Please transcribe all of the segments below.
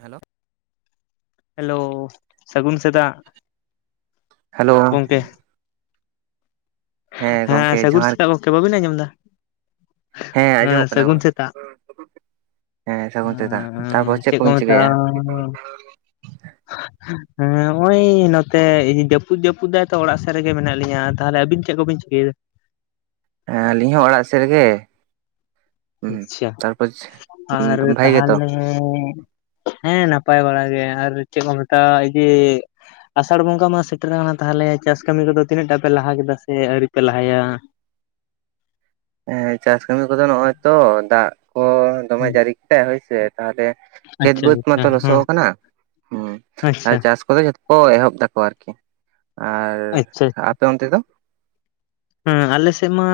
Hello hello ᱥᱟᱹᱜᱩᱱ ᱥᱮᱛᱟᱜ hello ᱜᱚᱝᱠᱮ ᱦᱮᱸ ᱜᱚᱝᱠᱮ ᱥᱟᱹᱜᱩᱱ ᱡᱚᱦᱟᱨ ᱥᱮᱛᱟᱜ ᱜᱚᱝᱠᱮ, ᱵᱟᱹᱵᱤᱱ ᱟᱸᱡᱚᱢ ᱮᱫᱟ ᱦᱮᱸ ᱟᱸᱡᱚᱢᱚᱜ ᱠᱟᱱᱟ ᱥᱟᱹᱜᱩᱱ ᱜᱚᱝᱠᱮ ᱥᱮᱛᱟᱜ ᱦᱮᱸ ᱥᱟᱹᱜᱩᱱ ᱥᱮᱛᱟᱜ ᱛᱟᱨᱯᱚᱨ [inaudible] ᱪᱮᱫ ᱠᱚ ᱠᱚᱵᱤᱱ ᱪᱤᱠᱟᱹᱭᱮᱫᱼᱟ [unintelligible] ᱦᱚᱸᱜᱼᱚᱭ ᱱᱚᱛᱮ ᱡᱟᱹᱯᱩᱫ ᱡᱟᱹᱯᱩᱫ ᱫᱟᱭ ᱛᱚ ᱚᱲᱟᱜ ᱥᱮᱫ ᱨᱮᱜᱮ ᱢᱮᱱᱟᱜ ᱞᱤᱧᱟ, ᱛᱟᱦᱞᱮ ᱟᱹᱵᱤᱱ ᱪᱮᱫ ᱠᱚᱵᱤᱱ ᱪᱤᱠᱟᱹᱭᱟ ᱦᱮᱸ ᱟᱹᱞᱤᱧ ᱦᱚᱸ ᱚᱲᱟᱜ ᱥᱮᱫ ᱨᱮᱜᱮ ᱦᱩᱸ ᱟᱪᱪᱷᱟ ᱛᱟᱨᱯᱚᱨ ᱟᱨ ᱵᱷᱟᱭ ᱜᱮᱛᱚ ᱛᱟᱦᱚᱞᱮ ᱦᱮᱸ ᱱᱟᱯᱟᱭ ᱵᱟᱲᱟ ᱜᱮ ᱟᱨ ᱪᱮᱫ ᱠᱚ ᱢᱮᱛᱟᱜᱼᱟ ᱡᱮ᱾ ᱟᱥᱟᱲ ᱵᱚᱸᱜᱟ ᱢᱟ ᱥᱮᱴᱮᱨ ᱟᱠᱟᱱᱟ ᱛᱟᱦᱚᱞᱮ ᱪᱟᱥ ᱠᱟᱹᱢᱤ ᱠᱚᱫᱚ ᱛᱤᱱᱟᱹᱜ ᱴᱟ ᱯᱮ ᱞᱟᱦᱟ ᱠᱮᱫᱟ ᱥᱮ ᱟᱹᱣᱨᱤ ᱯᱮ ᱞᱟᱦᱟᱭᱟ᱾ ᱦᱮᱸ ᱪᱟᱥ ᱠᱟᱹᱢᱤ ᱠᱚᱫᱚ ᱱᱚᱜᱼᱚᱭ ᱛᱚ ᱫᱟᱜ ᱠᱚ ᱫᱚᱢᱮ ᱡᱟᱹᱨᱤ ᱠᱮᱫᱛᱟᱭ ᱦᱳᱭᱥᱮ ᱛᱟᱦᱚᱞᱮ ᱠᱷᱮᱛ ᱟᱪᱪᱷᱟ ᱵᱟᱹᱫᱽ ᱟᱪᱪᱷᱟ ᱢᱟᱛᱚ ᱦᱮᱸ ᱞᱚᱥᱚᱜ ᱠᱟᱱᱟ ᱦ ᱟᱪᱪᱷᱟ ᱪᱟᱥ ᱠᱚᱫᱚ ᱡᱚᱛᱚ ᱠᱚ ᱮᱦᱚᱵ ᱮᱫᱟᱠᱚ ᱟᱨᱠᱤ ᱟᱨ ᱟᱪᱪᱷᱟ ᱟᱯᱮ ᱚᱱᱛᱮ ᱫᱚ ᱦᱮᱸ ᱟᱞᱮᱥᱮᱫ ᱢᱟ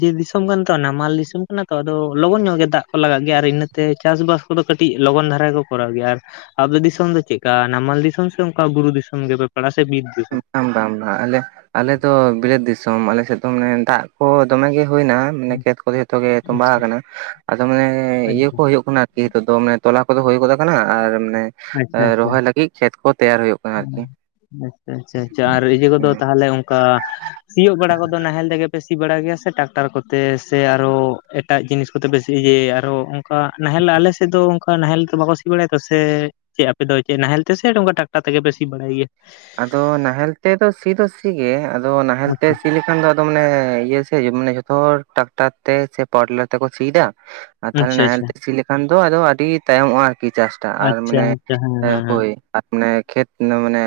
ᱡᱮ ᱫᱤᱥᱚᱢ ᱠᱟᱱ ᱛᱚ ᱱᱟᱢᱟᱞ ᱫᱤᱥᱚᱢ ᱠᱟᱱᱟ ᱛᱚ ᱟᱫᱚ ᱞᱚᱜᱚᱱ ᱧᱚᱜ ᱜᱮ ᱫᱟᱜ ᱠᱚ ᱞᱟᱜᱟᱜ ᱜᱮᱭᱟ ᱟᱨ ᱤᱱᱟᱹ ᱛᱮ ᱪᱟᱥᱵᱟᱥ ᱠᱚᱫᱚ ᱠᱟᱹᱴᱤᱡ ᱞᱚᱜᱚᱱ ᱫᱷᱟᱨᱟ ᱜᱮ ᱠᱚ ᱠᱚᱨᱟᱣ ᱜᱮᱭᱟ ᱟᱨ ᱟᱵᱮ ᱫᱤᱥᱚᱢ ᱫᱚ ᱪᱮᱫᱠᱟ ᱱᱟᱢᱟᱞ ᱫᱤᱥᱚᱢ ᱥᱮ ᱚᱱᱠᱟ ᱵᱩᱨᱩ ᱫᱤᱥᱚᱢ ᱜᱮᱯᱮ ᱯᱟᱲᱟᱜᱼᱟ ᱥᱮ ᱵᱤᱨ [inaudible] [unintelligible] ᱟᱢ ᱵᱟᱝ ᱵᱟᱝ ᱟᱞᱮ ᱟᱞᱮᱫᱚ ᱵᱤᱨᱟᱹᱛ ᱫᱤᱥᱚᱢ ᱟᱞᱮᱥᱮᱫ ᱫᱚ ᱢᱟᱱᱮ ᱫᱟᱜ ᱠᱚ ᱫᱚᱢᱮᱜ ᱜᱮ ᱦᱩᱭᱱᱟ ᱢᱟᱱᱮ ᱠᱷᱮᱛ ᱠᱚᱫᱚ ᱡᱷᱚᱛᱚ ᱜᱮ ᱛᱩᱢᱵᱟ ᱟᱪᱪᱷᱟ ᱟᱠᱟᱱᱟ ᱟᱫᱚ ᱢᱟᱱᱮ ᱤᱭᱟᱹ ᱠᱚ ᱦᱩᱭᱩᱜ ᱠᱟᱱᱟ ᱡᱮᱤᱛᱚᱜ ᱫᱚ ᱢᱟᱱᱮ ᱛᱚᱞᱟ ᱠᱚᱫᱚ ᱦᱩᱭ ᱜᱚᱫ ᱟᱠᱟᱱᱟ ᱟᱨ ᱢᱟᱱᱮ ᱟᱪᱪᱷᱟ ᱨᱚᱦᱚᱭ ᱞᱟᱹᱜᱤᱫ ᱠᱷᱮᱛ ᱠᱚ ᱛᱮᱭᱟᱨ ᱦᱩᱭᱩᱜ ᱠᱟᱱᱟ ᱟᱨᱠᱤ ᱟᱪᱪᱷᱟ ᱟᱪᱪᱷᱟ ᱟᱪᱪᱷᱟ ᱟᱨ ᱤᱭᱟᱹᱤᱭᱟᱹ ᱠᱚᱫᱚ ᱦᱩᱸ ᱛᱟᱦᱚᱞᱮ ᱚᱱᱠᱟ ᱥᱤᱭᱳᱜ ᱵᱟᱲᱟ ᱠᱚᱫᱚ ᱱᱟᱦᱮᱞ ᱛᱮᱜᱮ ᱯᱮ ᱥᱤ ᱵᱟᱲᱟ ᱜᱮᱭᱟ ᱥᱮ ᱴᱟᱠᱴᱟᱨ ᱠᱚᱛᱮ ᱥᱮ ᱟᱨᱚ ᱮᱴᱟᱜ ᱡᱤᱱᱤᱥ ᱠᱚᱛᱮ ᱵᱮᱥᱤ ᱡᱮ ᱟᱨᱚ ᱚᱱᱠᱟ ᱱᱟᱦᱮᱞ ᱟᱞᱮᱥᱮᱫ ᱫᱚ ᱚᱱᱠᱟ ᱱᱟᱦᱮᱞ ᱫᱚ ᱵᱟᱠᱚ ᱥᱤ ᱵᱟᱲᱟᱭᱟ ᱛᱚ ᱥᱮ ᱪᱮᱫ ᱟᱯᱮ ᱫᱚ ᱪᱮᱫ ᱱᱟᱦᱮᱞ ᱛᱮ ᱥᱮ ᱱᱚᱠᱟ ᱴᱟᱴᱟ ᱛᱮᱜᱮ ᱵᱮᱥᱤ ᱵᱟᱲᱟᱭ ᱜᱮᱭᱟ ᱟᱫᱚ ᱱᱟᱦᱮᱞ ᱛᱮ ᱫᱚ ᱥᱤ ᱫᱚ ᱥᱤ ᱜᱮ ᱟᱫᱚ ᱱᱟᱦᱮᱞ ᱛᱮ ᱥᱤ ᱞᱮᱱᱠᱷᱟᱱ ᱫᱚ ᱢᱟᱱᱮ ᱤᱭᱟᱹ ᱡᱚᱛᱚ ᱴᱨᱟᱠᱴᱟᱨ ᱛᱮ ᱥᱮ ᱯᱮᱞᱟᱨ ᱛᱮᱠᱚ ᱥᱤᱟ ᱟᱨ ᱛᱟᱦᱚᱞᱮ ᱟᱪᱪᱷᱟ ᱱᱟᱦᱮᱞ ᱟᱪᱪᱷᱟ ᱛᱮ ᱥᱤ ᱞᱮᱠᱷᱟᱱ ᱫᱚ ᱟᱫᱚ ᱟᱹᱰᱤ ᱛᱟᱭᱚᱢᱚᱜᱼᱟ ᱟᱨᱠᱤ ᱪᱟᱥᱴᱟ ᱟᱨ ᱟᱪᱪᱷᱟ ᱢᱟᱱᱮ ᱟᱪᱪᱷᱟ ᱦᱮᱸ ᱦᱟᱯᱳᱭ ᱟᱨ ᱢᱟᱱᱮ ᱠᱷᱮᱛ ᱢᱟᱱᱮ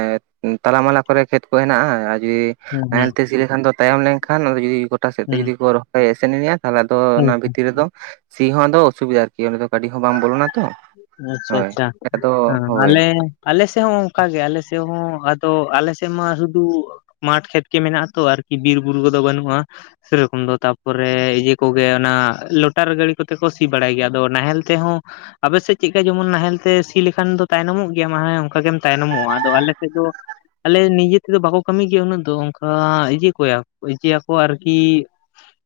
ᱛᱟᱞᱟ ᱢᱟᱞᱟ ᱠᱚᱨᱮ ᱠᱷᱮᱛ ᱠᱚ ᱦᱮᱱᱟᱜᱼᱟ ᱟᱨ ᱦᱮᱸ ᱦᱮᱸ ᱱᱟᱦᱮᱞᱛᱮ ᱥᱤ ᱞᱮᱠᱷᱟᱱ ᱫᱚ ᱛᱟᱭᱚᱢ ᱞᱮᱱᱠᱷᱟᱱ ᱡᱫᱤ ᱜᱚᱴᱟ ᱥᱮᱫ ᱛᱮ ᱦᱩᱸ ᱡᱩᱫᱤ ᱠᱚ ᱨᱚᱦᱚᱭ ᱮ ᱥᱮᱱᱧᱟ ᱛᱟᱦᱚᱞᱮ ᱛᱚ ᱦᱩᱸ ᱚᱱᱟ ᱦᱩᱸ ᱵᱷᱤᱛᱤᱨ ᱨᱮᱫᱚ ᱥᱤ ᱦᱚᱸ ᱟᱫᱚ ᱚᱥᱩᱵᱤᱫᱟ ᱟᱨᱠᱤ ᱚ ᱫᱚ ᱜᱟᱹᱰᱤ ᱦᱚᱸ ᱵᱟᱝ ᱵᱚᱞᱚᱱᱟ ᱛᱚ ᱟᱪᱪᱷᱟ ᱦᱳᱭ ᱟᱪᱪᱷᱟ ᱟᱫᱚ ᱦᱳᱭ ᱟᱞᱮ ᱟᱞᱮ ᱥᱮᱫ ᱦᱚᱸ ᱚᱱᱠᱟ ᱜᱮ ᱟᱞᱮ ᱥᱮᱫ ᱦᱚᱸ ᱟᱫᱚ ᱟᱞᱮ ᱥᱮᱫ ᱢᱟ ᱥᱩᱫᱩ ᱢᱟᱴᱷ ᱠᱷᱮᱛ ᱜᱮ ᱢᱮᱱᱟᱜ ᱟ ᱛᱚ ᱟᱨᱠᱤ ᱵᱤᱨᱵᱩᱨᱩ ᱠᱚᱫᱚ ᱵᱟᱹᱱᱩᱜᱼᱟ ᱥᱮᱨᱚᱠᱚᱢ ᱫᱚ ᱛᱟᱯᱚᱨᱮ ᱤᱭᱟᱹ ᱠᱚᱜᱮ ᱚᱱᱟ ᱞᱚᱴᱟᱨ ᱜᱰᱤᱤ ᱠᱚᱛᱮ ᱠᱚ ᱥᱤ ᱵᱟᱲᱟᱭ ᱜᱮᱭᱟ ᱟᱫᱚ ᱱᱟᱦᱮᱞ ᱛᱮ ᱦᱚᱸ ᱟᱯᱮᱥᱮᱫ ᱪᱮᱫ ᱞᱮᱠᱟ ᱡᱮᱢᱚᱱ ᱱᱟᱦᱮᱞ ᱛᱮ ᱥᱤ ᱞᱮᱠᱷᱟᱱ ᱫᱚ ᱛᱟᱭᱱᱚᱢᱚᱜ ᱜᱮᱭᱟ ᱢᱟ ᱚᱱᱠᱟ ᱜᱮᱢ ᱛᱟᱭᱱᱚᱢᱚᱜᱼᱟ ᱟᱫᱚ ᱟᱞ ᱥᱮᱫ ᱫᱚ ᱟᱞᱮ ᱱᱤᱡᱮ ᱛᱮᱫᱚ ᱵᱟᱠᱚ ᱠᱟᱹᱢᱤ ᱜᱮᱭᱟ ᱩᱱᱟᱹᱜ ᱫᱚ ᱚᱱᱠᱟ ᱤᱡᱤ ᱠᱚᱭᱟ ᱤᱭᱟᱹ ᱤᱭᱟ. ᱟᱨᱠᱤ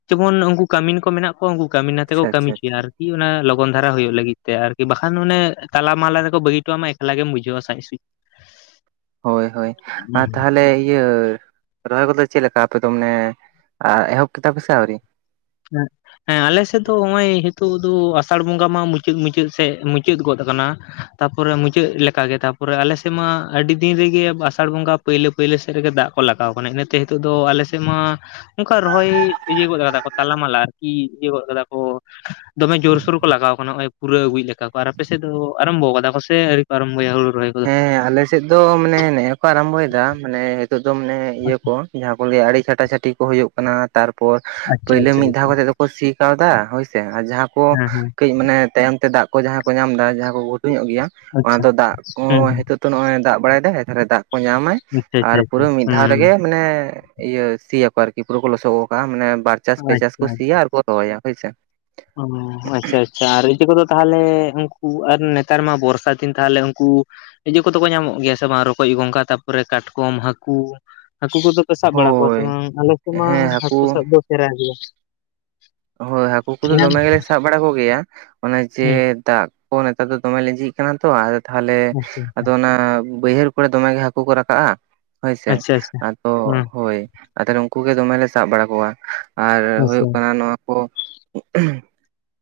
ᱡᱮᱢᱚᱱ ᱩᱱᱠᱩ ᱠᱟᱹᱢᱤᱱ ᱠᱚ ᱢᱮᱱᱟᱜ ᱠᱚᱣᱟ ᱩᱱᱠᱩ ᱠᱟᱹᱢᱛᱮ ᱠᱚ ᱟᱪᱪᱷᱟ ᱟᱪᱪᱷᱟ ᱟᱪᱪᱷᱟ ᱠᱟᱹᱢᱤᱪᱚᱭᱟ ᱟᱨᱠᱤ ᱚᱱᱟ ᱞᱚᱜᱚᱱ ᱫᱷᱟᱨᱟ ᱦᱩᱭᱩᱜ ᱞᱟᱹᱜᱤᱫ᱾ ᱟᱨᱠᱤ ᱵᱟᱠᱷᱟᱱ ᱚᱱᱮ ᱛᱟᱞᱟ ᱢᱟᱞᱟ ᱨᱮᱠᱚ ᱵᱟᱹᱜᱤ ᱦᱚᱴᱚᱣᱟ ᱢᱟ ᱮᱠᱞᱟ ᱜᱮᱢ ᱵᱩᱡᱷᱟᱹᱣᱟ ᱥᱟᱡ ᱥᱩᱪ ᱦᱳᱭ ᱦᱳᱭ ᱟᱨ ᱛᱟᱦᱚᱞᱮ ᱤᱭᱟᱹ ᱨᱚᱦᱚᱭ ᱠᱚᱫᱚ ᱪᱮᱫ ᱞᱮᱠᱟ ᱟᱯᱮ ᱫᱚ ᱢᱟᱱᱮ ᱮᱦᱚᱵ ᱠᱮᱫᱟ ᱯᱮᱥᱮ ᱟᱹᱣᱨᱤ [inaudible] ᱦᱮᱸ ᱟᱞᱮ ᱥᱮᱫ ᱫᱚ ᱱᱚᱜᱼᱚᱭ ᱱᱤᱛᱚᱜ ᱫᱚ ᱟᱥᱟᱲ ᱵᱚᱸᱜᱟ ᱢᱟ ᱢᱩᱪᱟᱹᱫ ᱢᱩᱪᱟᱹᱫ ᱥᱮᱫ ᱢᱩᱪᱟᱹᱫ ᱜᱚᱫ ᱟᱠᱟᱱᱟ ᱛᱟᱯᱚᱨᱮ ᱢᱩᱪᱟᱹᱫ ᱞᱮᱠᱟᱜᱮ ᱛᱟᱯᱚᱨᱮ ᱟᱞᱮᱥᱮᱫ ᱢᱟ ᱟᱹᱰᱤ ᱫᱤᱱ ᱨᱮᱜᱮ ᱟᱥᱟᱲ ᱵᱚᱸᱜᱟ ᱯᱟᱹᱭᱞᱟᱹ ᱯᱟᱹᱭᱞᱟᱹ ᱥᱮᱫ ᱨᱮᱜᱮ ᱫᱟᱜ ᱠᱚ ᱞᱟᱜᱟᱣ ᱠᱟᱱᱟ ᱤᱱᱟᱹᱛᱮ ᱱᱤᱛᱚᱜ ᱫᱚ ᱟᱞᱮᱥᱮᱫ ᱢᱟ ᱚᱱᱠᱟ ᱨᱚᱦᱚᱭ ᱤᱭᱟᱹ ᱜᱚᱫ ᱟᱠᱟᱫᱟ‌ ᱠᱚ᱾ ᱛᱟᱞᱞᱟ ᱢᱟᱞ ᱟᱨᱠᱤ ᱤᱭᱟᱹ ᱜᱚᱫ ᱠᱟᱫᱟ ᱠᱚ ᱫᱚᱢᱮ ᱡᱳᱨᱥᱳᱨ ᱠᱚ ᱞᱟᱜᱟᱣ ᱠᱟᱱᱟ ᱱᱚᱜᱼᱚᱭ ᱯᱩᱨᱟᱹ ᱟᱹᱩᱭ ᱞᱮᱠᱟ ᱠᱚ ᱟᱨ ᱟᱯᱮ ᱥᱮᱫ ᱫᱚ ᱟᱨᱟᱢᱵᱚ ᱠᱟᱫᱟ ᱠᱚ ᱥᱮ ᱟᱣᱨᱤ ᱠᱚ ᱟᱨᱟᱢᱵᱚᱭᱟ ᱦᱲᱩ ᱨᱚᱦᱚᱭ ᱠᱚᱫᱚ? ᱦᱮᱸ ᱟᱞᱮᱥᱮᱫ ᱫᱚ ᱢᱟᱱᱮ ᱱᱮᱜᱤᱭᱟᱹ ᱠᱚ ᱟᱨᱟᱢᱵᱷᱚᱭᱮᱫᱟ ᱢᱟᱱᱮ ᱱᱤᱛᱚᱜ ᱫᱚ ᱢᱟᱱᱮ ᱤᱭᱟᱹ ᱠᱚ ᱡᱟᱦᱟᱸ ᱠᱚ ᱞᱟᱹᱭᱟ ᱟᱹᱰᱤᱲ ᱪᱷᱟᱴᱟ ᱪᱷᱟᱴᱤ ᱠᱚ ᱦᱩᱭᱩᱜ ᱠᱟᱱᱟ ᱛᱟᱨᱯᱚᱨ ᱟᱪᱪᱷᱟ ᱯᱩᱭᱞᱳ ᱟᱪᱪᱷᱟ ᱢᱤᱫ ᱫᱷᱟᱣ ᱟᱪᱪᱷᱟ ᱠᱟᱛᱮ ᱫᱚ᱾ ᱥᱤ ᱠᱟᱣᱫᱟ ᱦᱳᱭᱥᱮ ᱟᱨ ᱡᱟᱦᱟᱸ ᱠᱚ ᱦᱮᱸ ᱦᱮᱸ ᱠᱟᱹᱡ ᱢᱟᱱᱮ ᱛᱟᱭᱚᱢ ᱛᱮ ᱫᱟᱜ᱾ ᱠᱚ ᱡᱟᱦᱟᱸᱭ ᱠᱚ ᱧᱟᱢ ᱮᱫᱟ ᱡᱟᱦᱟᱸ ᱠᱚ ᱜᱷᱩᱧᱚᱜ ᱜᱮᱭᱟ᱾ ᱟᱪᱪᱷᱟ ᱦᱮᱸ ᱦᱮᱸ ᱛᱚ ᱱᱚᱜᱚᱭ ᱫᱟᱜ ᱵᱟᱲᱟᱭᱮᱫᱟᱭ ᱮᱮ ᱫᱟᱜ ᱠᱚ ᱧᱟᱢᱟᱭ ᱟᱪᱪᱷᱟ ᱟᱨ ᱟᱪᱪᱷᱟ ᱟᱪᱪᱷᱟ ᱯᱩᱨᱟᱹ ᱢᱤᱫ ᱫᱷᱟᱣ ᱦᱩᱸ ᱨᱮᱜᱮ ᱢᱟᱱᱮ ᱤᱭᱟᱹ ᱥᱤᱭᱟ ᱵᱟᱲᱜᱤ ᱯᱩᱨᱟᱹ ᱠᱚ ᱞᱚᱥᱚᱜ ᱜᱚᱜ ᱠᱟᱜᱼᱟ ᱢᱟᱱᱮ ᱵᱟᱨ ᱪᱟᱥ ᱯᱮ ᱪᱟᱥ ᱠᱚ ᱥᱤᱭᱟ ᱟᱨ ᱟᱵᱚ ᱫᱚᱦᱚᱭᱟ, ᱦᱳᱭ ᱥᱮ᱾ ᱚᱻ ᱟᱪᱪᱷᱟᱭᱤᱪ ᱪᱷᱟ ᱨᱤᱛᱤ ᱠᱚᱫᱚ ᱛᱟᱦᱚᱞᱮ ᱩᱱᱠᱩ ᱟᱨ ᱱᱮᱛᱟᱨ ᱢᱟ ᱵᱚᱨᱥᱟ ᱫᱤᱱ ᱛᱟᱦᱚᱞᱮ ᱩᱱᱠᱩ ᱤᱡᱟᱹ ᱠᱚᱫᱚ ᱠᱚ ᱧᱟᱢᱚᱜ ᱜᱮᱭᱟ ᱥᱮ ᱵᱟᱝ ᱨᱚᱠᱚᱡ, ᱜᱚᱸᱜᱷᱟ ᱛᱟᱯᱚᱨᱮ ᱠᱟᱴᱠᱚᱢ ᱦᱟᱹᱠᱩ ᱦᱟᱹᱠᱩ ᱠᱚᱫᱚ ᱯᱮ ᱥᱟᱵ ᱵᱟᱲᱟ ᱠᱚᱣᱟ ᱥᱮ ᱦᱳᱭ ᱵᱟᱝ ᱟᱞᱮ ᱠᱩᱢᱟ ᱢᱟ ᱦᱟᱹᱠᱩ ᱥᱟᱵ ᱫᱚ ᱥᱮᱨᱟ ᱜᱮᱭᱟ ᱦᱳᱭ ᱦᱟᱹᱠᱩ ᱠᱚᱫᱚ ᱧᱟᱢ ᱫᱚᱢᱮ ᱜᱮᱞᱮ ᱥᱟᱵ ᱵᱟᱲᱟ ᱠᱚᱜᱮᱭᱟ ᱚᱱᱮ ᱡᱮ ᱦᱩᱸ ᱫᱟᱜ ᱠᱚ ᱱᱮᱛᱟᱨ ᱫᱚ ᱫᱚᱢᱮ ᱞᱤᱸᱡᱤᱜ ᱠᱟᱱᱟ ᱛᱚ ᱟᱨ ᱛᱟᱦᱚᱞᱮ ᱟᱪᱪᱷᱟ ᱟᱪᱪᱷᱟ ᱟᱫᱚ ᱚᱱᱟ ᱵᱟᱹᱭᱦᱟᱹᱲ ᱠᱚᱨᱮ ᱫᱚᱢᱮ ᱜᱮ ᱦᱟᱹᱠᱩ ᱠᱚ ᱨᱟᱠᱟᱵᱼᱟ ᱦᱳᱭ ᱥᱮ ᱟᱪᱪᱷᱟ ᱟᱪᱪᱷᱟ ᱟᱫᱚ ᱦᱩᱸ ᱦᱳᱭ ᱟᱫᱚ ᱩᱱᱠᱩ ᱜᱮ ᱫᱚᱢᱮᱞᱮ ᱥᱟᱵ ᱵᱟᱲᱟ ᱠᱚᱣᱟ ᱟᱨ ᱦᱩᱭᱩᱜ ᱟᱪᱪᱷᱟ ᱠᱟᱱᱟ ᱱᱚᱣᱟ